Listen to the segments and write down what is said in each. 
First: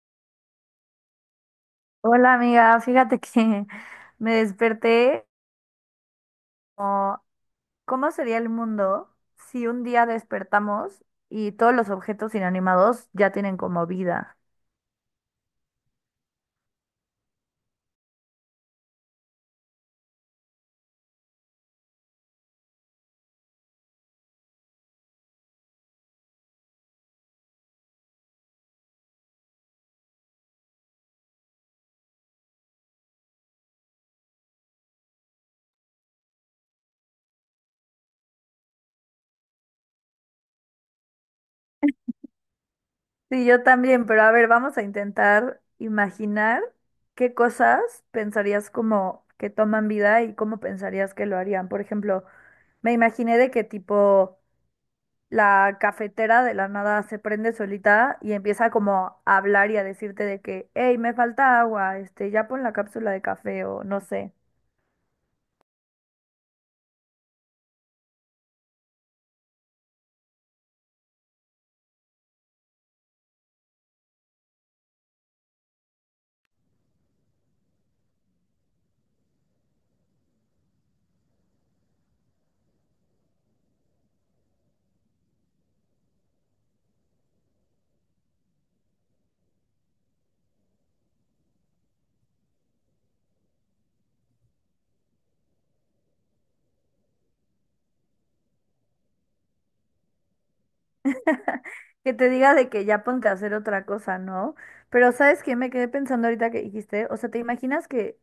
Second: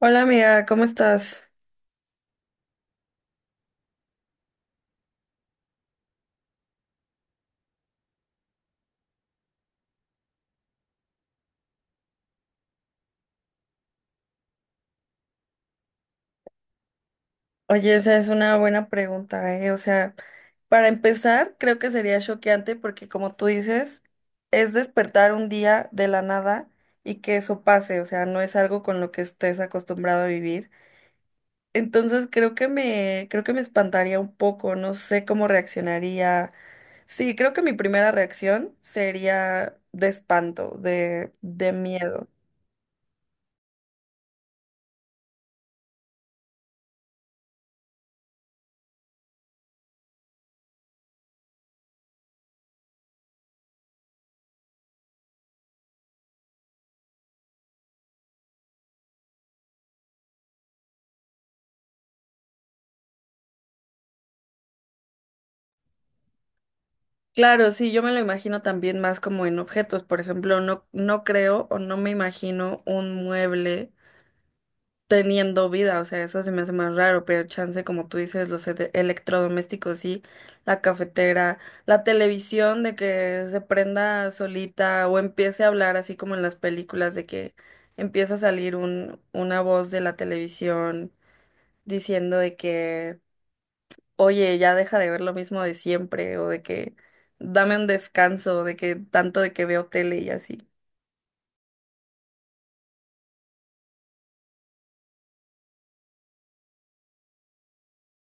Hola amiga, ¿cómo estás? Hola amiga, fíjate que me desperté como, ¿cómo sería el mundo si un día despertamos y todos los objetos inanimados ya tienen como vida? Oye, esa es una buena pregunta, ¿eh? O sea, para empezar, creo que sería choqueante porque como tú dices, es despertar un día de la nada y que eso pase, o sea, no es algo con lo que estés acostumbrado a vivir. Entonces, creo que me espantaría un poco, no sé cómo reaccionaría. Sí, creo que mi primera reacción sería de espanto, de miedo. Sí, yo también, pero a ver, vamos a intentar imaginar qué cosas pensarías como que toman vida y cómo pensarías que lo harían. Por ejemplo, me imaginé de qué tipo la cafetera de la nada se prende solita y empieza como a hablar y a decirte de que, hey, me falta agua, ya pon la cápsula de café o no sé. Claro, sí, yo me lo imagino también más como en objetos. Por ejemplo, no, no creo o no me imagino un mueble teniendo vida. O sea, eso se me hace más raro, pero chance, como tú dices, los electrodomésticos, sí, la cafetera, la televisión de que se prenda solita o empiece a hablar así como en las películas de que empieza a salir una voz de la televisión diciendo de que oye, ya deja de ver lo mismo de siempre, o de que dame un descanso, de que tanto de que veo tele y así. Que te diga de que ya ponte a hacer otra cosa, ¿no? Pero ¿sabes qué? Me quedé pensando ahorita que dijiste, o sea, ¿te imaginas que,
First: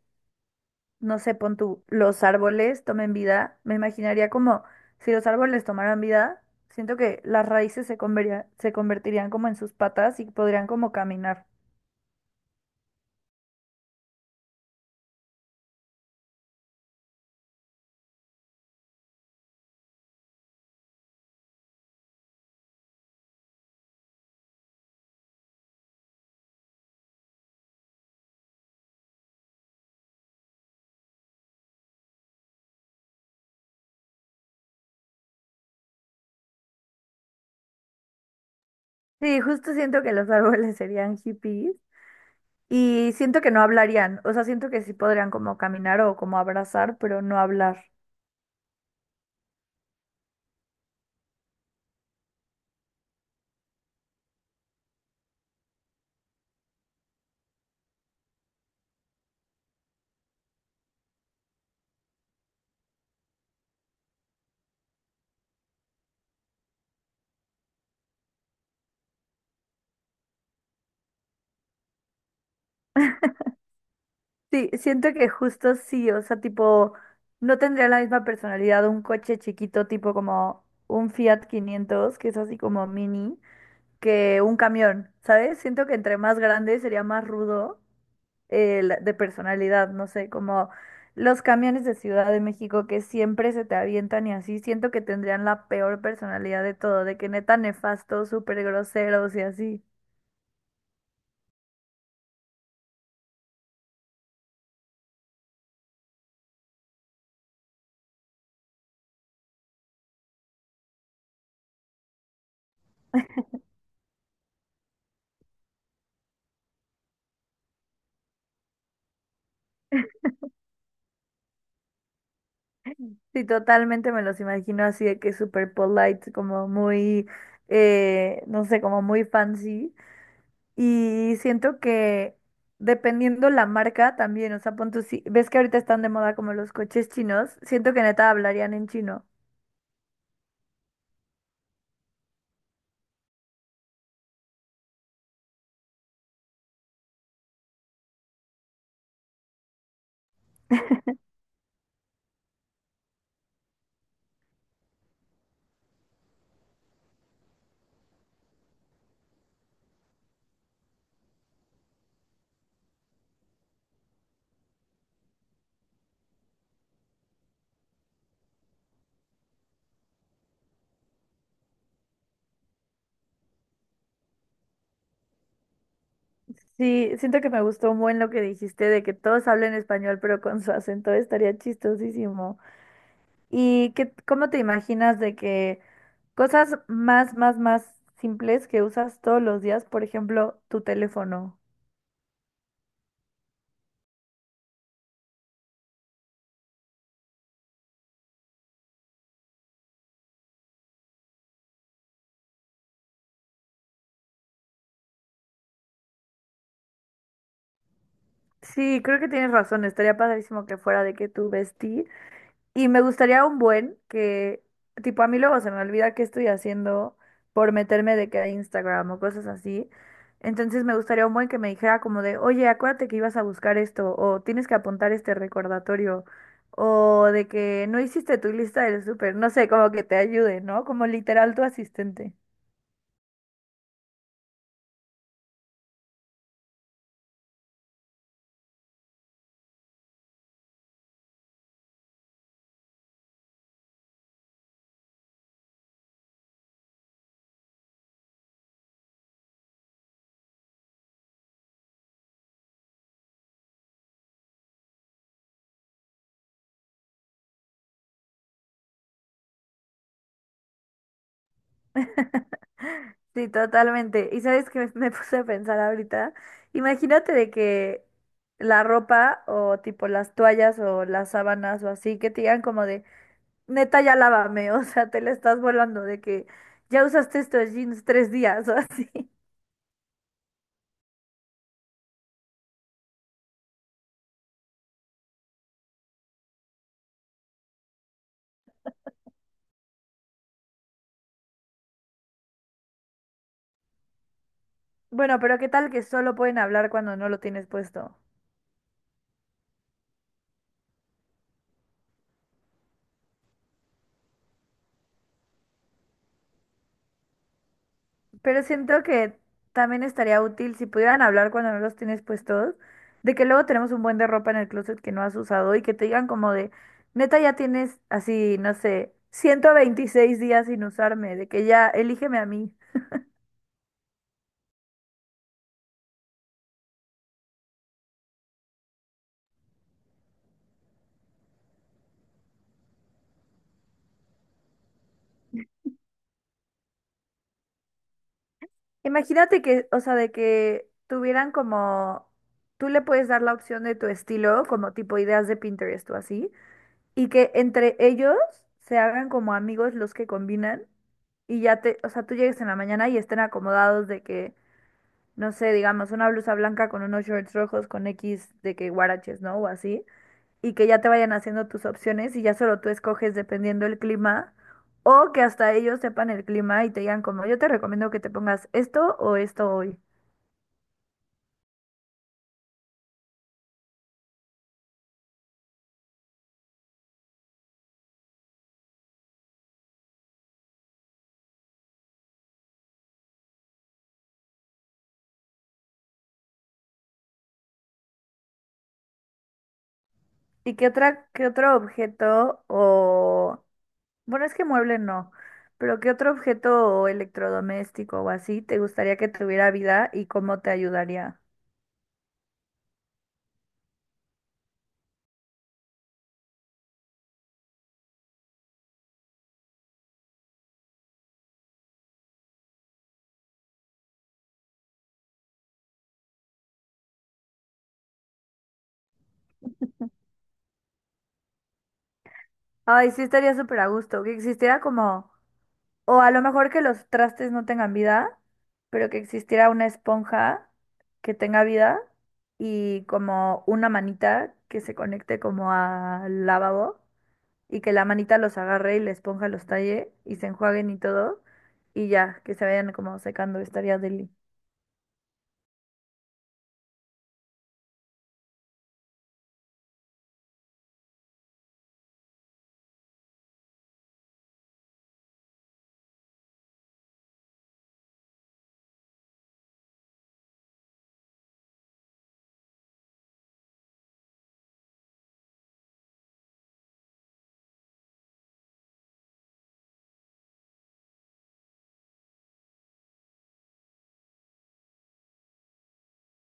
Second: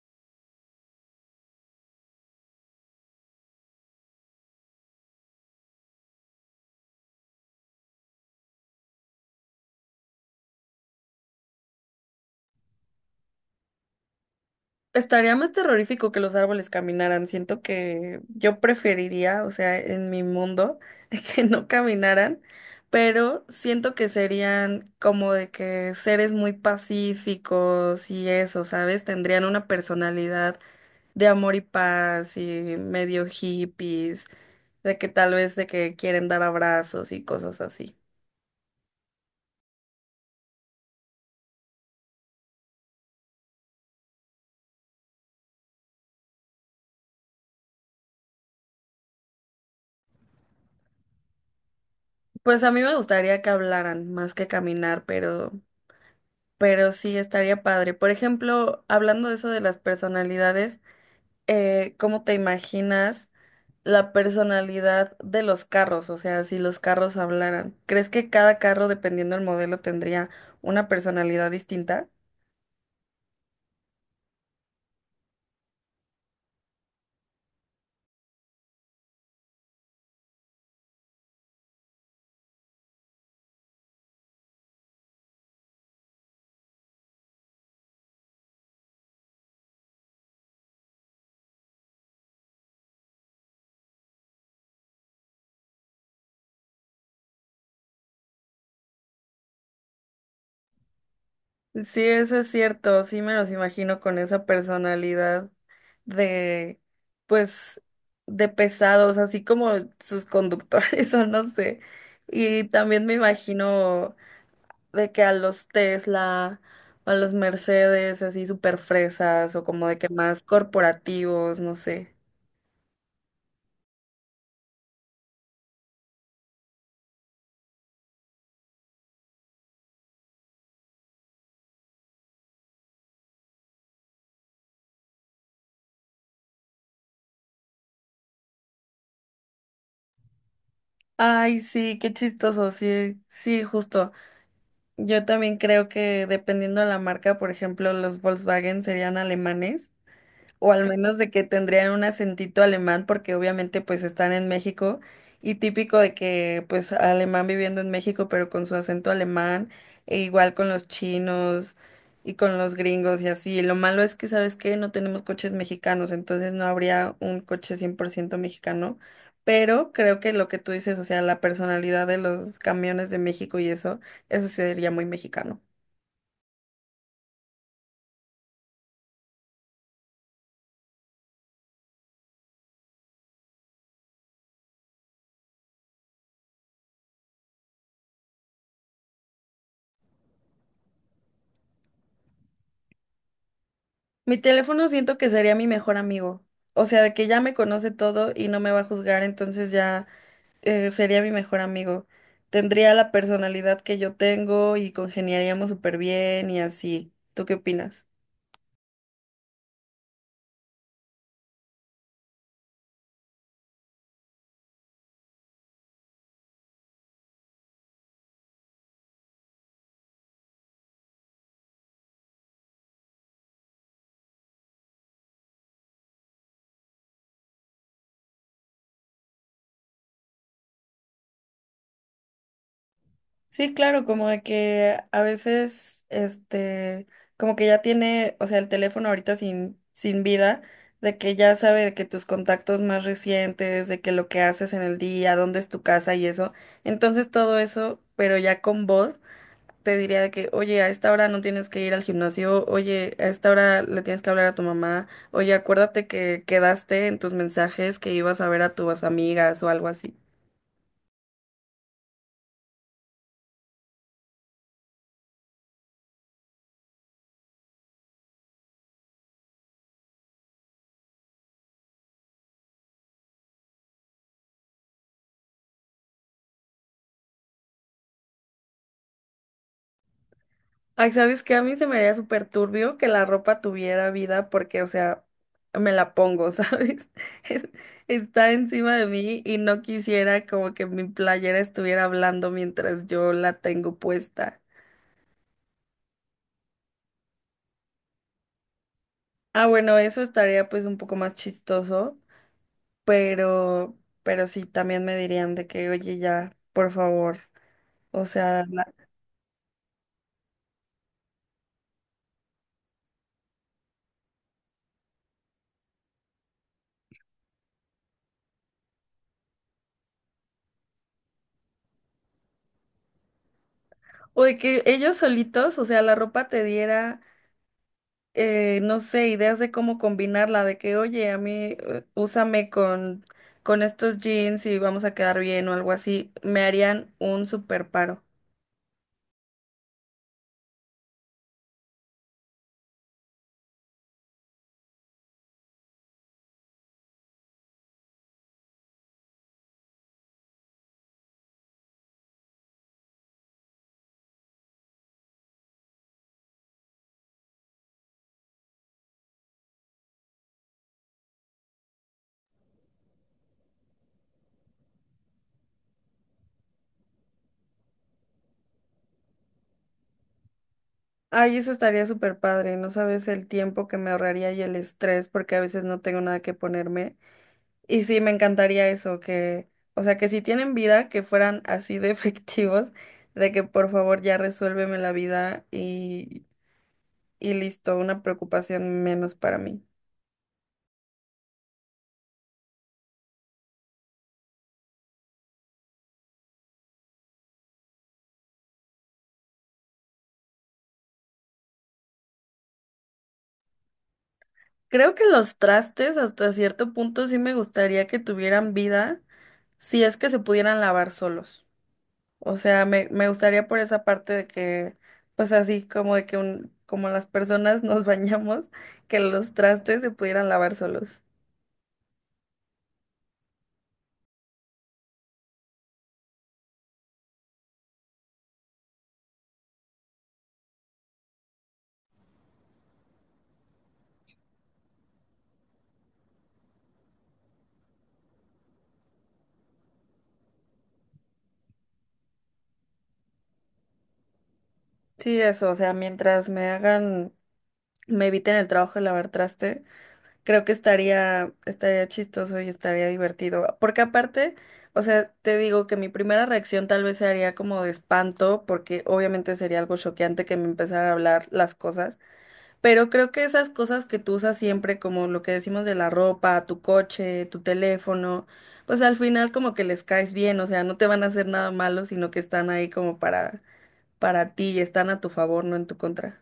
no sé, pon tú, los árboles tomen vida? Me imaginaría como si los árboles tomaran vida, siento que las raíces se convertirían como en sus patas y podrían como caminar. Estaría más terrorífico que los árboles caminaran. Siento que yo preferiría, o sea, en mi mundo, que no caminaran, pero siento que serían como de que seres muy pacíficos y eso, ¿sabes? Tendrían una personalidad de amor y paz y medio hippies, de que tal vez de que quieren dar abrazos y cosas así. Sí, justo siento que los árboles serían hippies. Y siento que no hablarían, o sea, siento que sí podrían como caminar o como abrazar, pero no hablar. Pues a mí me gustaría que hablaran más que caminar, pero sí estaría padre. Por ejemplo, hablando de eso de las personalidades, ¿cómo te imaginas la personalidad de los carros? O sea, si los carros hablaran, ¿crees que cada carro, dependiendo del modelo, tendría una personalidad distinta? Sí, siento que justo sí, o sea, tipo, no tendría la misma personalidad un coche chiquito, tipo como un Fiat 500 que es así como mini, que un camión, ¿sabes? Siento que entre más grande sería más rudo. De personalidad, no sé, como los camiones de Ciudad de México que siempre se te avientan y así, siento que tendrían la peor personalidad de todo, de que neta nefastos, súper groseros y así. Sí, eso es cierto, sí me los imagino con esa personalidad de, pues, de pesados, así como sus conductores, o no sé. Y también me imagino de que a los Tesla, a los Mercedes, así súper fresas, o como de que más corporativos, no sé. Sí, totalmente me los imagino así de que súper polite, como muy, no sé, como muy fancy. Y siento que dependiendo la marca también, o sea, pon tú, si ves que ahorita están de moda como los coches chinos, siento que neta hablarían en chino. Ay, sí, qué chistoso, sí, sí, justo. Yo también creo que dependiendo de la marca, por ejemplo, los Volkswagen serían alemanes, o al menos de que tendrían un acentito alemán porque obviamente pues están en México y típico de que pues alemán viviendo en México pero con su acento alemán e igual con los chinos y con los gringos y así. Lo malo es que, ¿sabes qué? No tenemos coches mexicanos, entonces no habría un coche 100% mexicano. Pero creo que lo que tú dices, o sea, la personalidad de los camiones de México y eso sí sería muy mexicano. Sí, siento que me gustó un buen lo que dijiste de que todos hablen español, pero con su acento estaría chistosísimo. ¿Cómo te imaginas de que cosas más, más, más simples que usas todos los días, por ejemplo, tu teléfono? Mi teléfono siento que sería mi mejor amigo. O sea, de que ya me conoce todo y no me va a juzgar, entonces ya sería mi mejor amigo. Tendría la personalidad que yo tengo y congeniaríamos súper bien y así. ¿Tú qué opinas? Sí, creo que tienes razón, estaría padrísimo que fuera de que tu vestí. Y me gustaría un buen que, tipo, a mí luego se me olvida qué estoy haciendo por meterme de que a Instagram o cosas así. Entonces me gustaría un buen que me dijera como de, oye, acuérdate que ibas a buscar esto, o tienes que apuntar este recordatorio, o de que no hiciste tu lista del súper, no sé, como que te ayude, ¿no? Como literal tu asistente. Sí, claro, como de que a veces, este, como que ya tiene, o sea, el teléfono ahorita sin vida, de que ya sabe de que tus contactos más recientes, de que lo que haces en el día, dónde es tu casa y eso. Entonces todo eso, pero ya con voz. Te diría de que, oye, a esta hora no tienes que ir al gimnasio, oye, a esta hora le tienes que hablar a tu mamá, oye, acuérdate que quedaste en tus mensajes que ibas a ver a tus amigas o algo así. Sí, totalmente. Y sabes que me puse a pensar ahorita, imagínate de que la ropa o tipo las toallas o las sábanas o así, que te digan como de, neta, ya lávame, o sea, te la estás volando de que ya usaste estos jeans 3 días o así. Ay, ¿sabes qué? A mí se me haría súper turbio que la ropa tuviera vida porque, o sea, me la pongo, ¿sabes? Es- Está encima de mí y no quisiera como que mi playera estuviera hablando mientras yo la tengo puesta. Bueno, pero ¿qué tal que solo pueden hablar cuando no lo tienes puesto? Ah, bueno, eso estaría pues un poco más chistoso, pero sí, también me dirían de que, oye, ya, por favor, o Pero sea, siento que también estaría útil si pudieran hablar cuando no los tienes puestos, de que luego tenemos un buen de ropa en el closet que no has usado y que te digan como de, neta ya tienes así, no sé, 126 días sin usarme, de que ya elígeme a mí. o de que ellos solitos, o sea, la ropa te diera, no sé, ideas de cómo combinarla, de que, oye, a mí, úsame con estos jeans y vamos a quedar bien o algo así, me harían un super paro. Imagínate que, o sea, de que tuvieran como, tú le puedes dar la opción de tu estilo, como tipo ideas de Pinterest o así, y que entre ellos se hagan como amigos los que combinan y ya te, o sea, tú llegues en la mañana y estén acomodados de que no sé, digamos, una blusa blanca con unos shorts rojos con X de que guaraches, ¿no? O así, y que ya te vayan haciendo tus opciones y ya solo tú escoges dependiendo el clima, o que hasta ellos sepan el clima y te digan como, yo te recomiendo que te pongas esto o esto hoy. Ay, eso estaría súper padre, no sabes el tiempo que me ahorraría y el estrés porque a veces no tengo nada que ponerme. Y sí, me encantaría eso, que, o sea, que si tienen vida, que fueran así de efectivos, de que por favor ya resuélveme la vida y listo, una preocupación menos para mí. ¿Qué otro objeto o, bueno, es que mueble no, pero qué otro objeto o electrodoméstico o así te gustaría que tuviera vida y cómo te ayudaría? Creo que los trastes hasta cierto punto sí me gustaría que tuvieran vida, si es que se pudieran lavar solos. O sea, me gustaría por esa parte de que, pues así como de que un, como las personas nos bañamos, que los trastes se pudieran lavar solos. Ay, sí estaría súper a gusto, que existiera como. O a lo mejor que los trastes no tengan vida, pero que existiera una esponja que tenga vida y como una manita que se conecte como al lavabo y que la manita los agarre y la esponja los talle y se enjuaguen y todo y ya, que se vayan como secando, estaría deli. Sí, eso, o sea, mientras me hagan me eviten el trabajo de lavar traste, creo que estaría chistoso y estaría divertido. Porque aparte, o sea, te digo que mi primera reacción tal vez sería como de espanto, porque obviamente sería algo choqueante que me empezara a hablar las cosas, pero creo que esas cosas que tú usas siempre, como lo que decimos de la ropa, tu coche, tu teléfono, pues al final como que les caes bien, o sea, no te van a hacer nada malo, sino que están ahí como para ti y están a tu favor, no en tu contra.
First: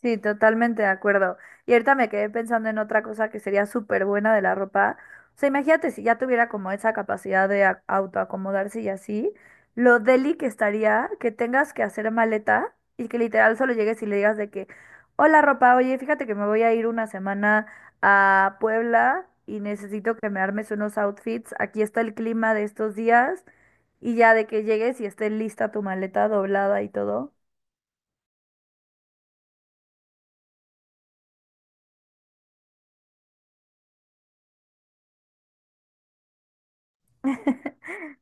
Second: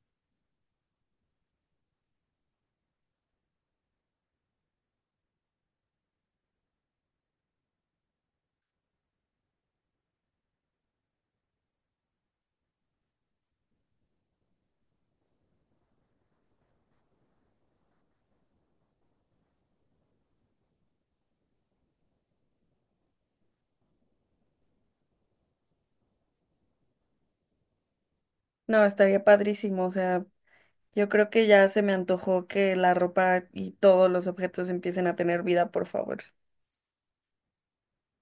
Sí, totalmente de acuerdo. Y ahorita me quedé pensando en otra cosa que sería súper buena de la ropa. O sea, imagínate si ya tuviera como esa capacidad de autoacomodarse y así, lo deli que estaría que tengas que hacer maleta y que literal solo llegues y le digas de que, hola ropa, oye, fíjate que me voy a ir una semana a Puebla y necesito que me armes unos outfits. Aquí está el clima de estos días y ya de que llegues y esté lista tu maleta doblada y todo. No, estaría padrísimo, o sea. Yo creo que ya se me antojó que la ropa y todos los objetos empiecen a tener vida, por favor.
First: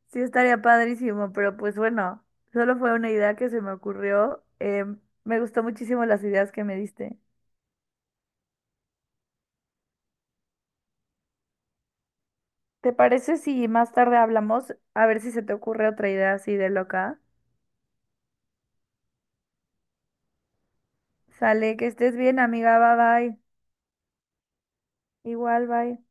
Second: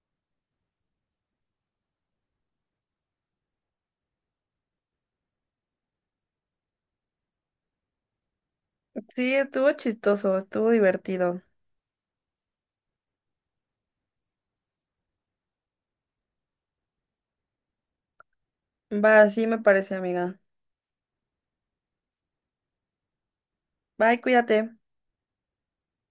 Sí, estaría padrísimo, pero pues bueno, solo fue una idea que se me ocurrió. Me gustó muchísimo las ideas que me diste. Sí, estuvo chistoso, estuvo divertido. ¿Te parece si más tarde hablamos? A ver si se te ocurre otra idea así de loca. Va, sí me parece, amiga. Sale, que estés bien, amiga. Bye bye. Bye, cuídate. Igual, bye.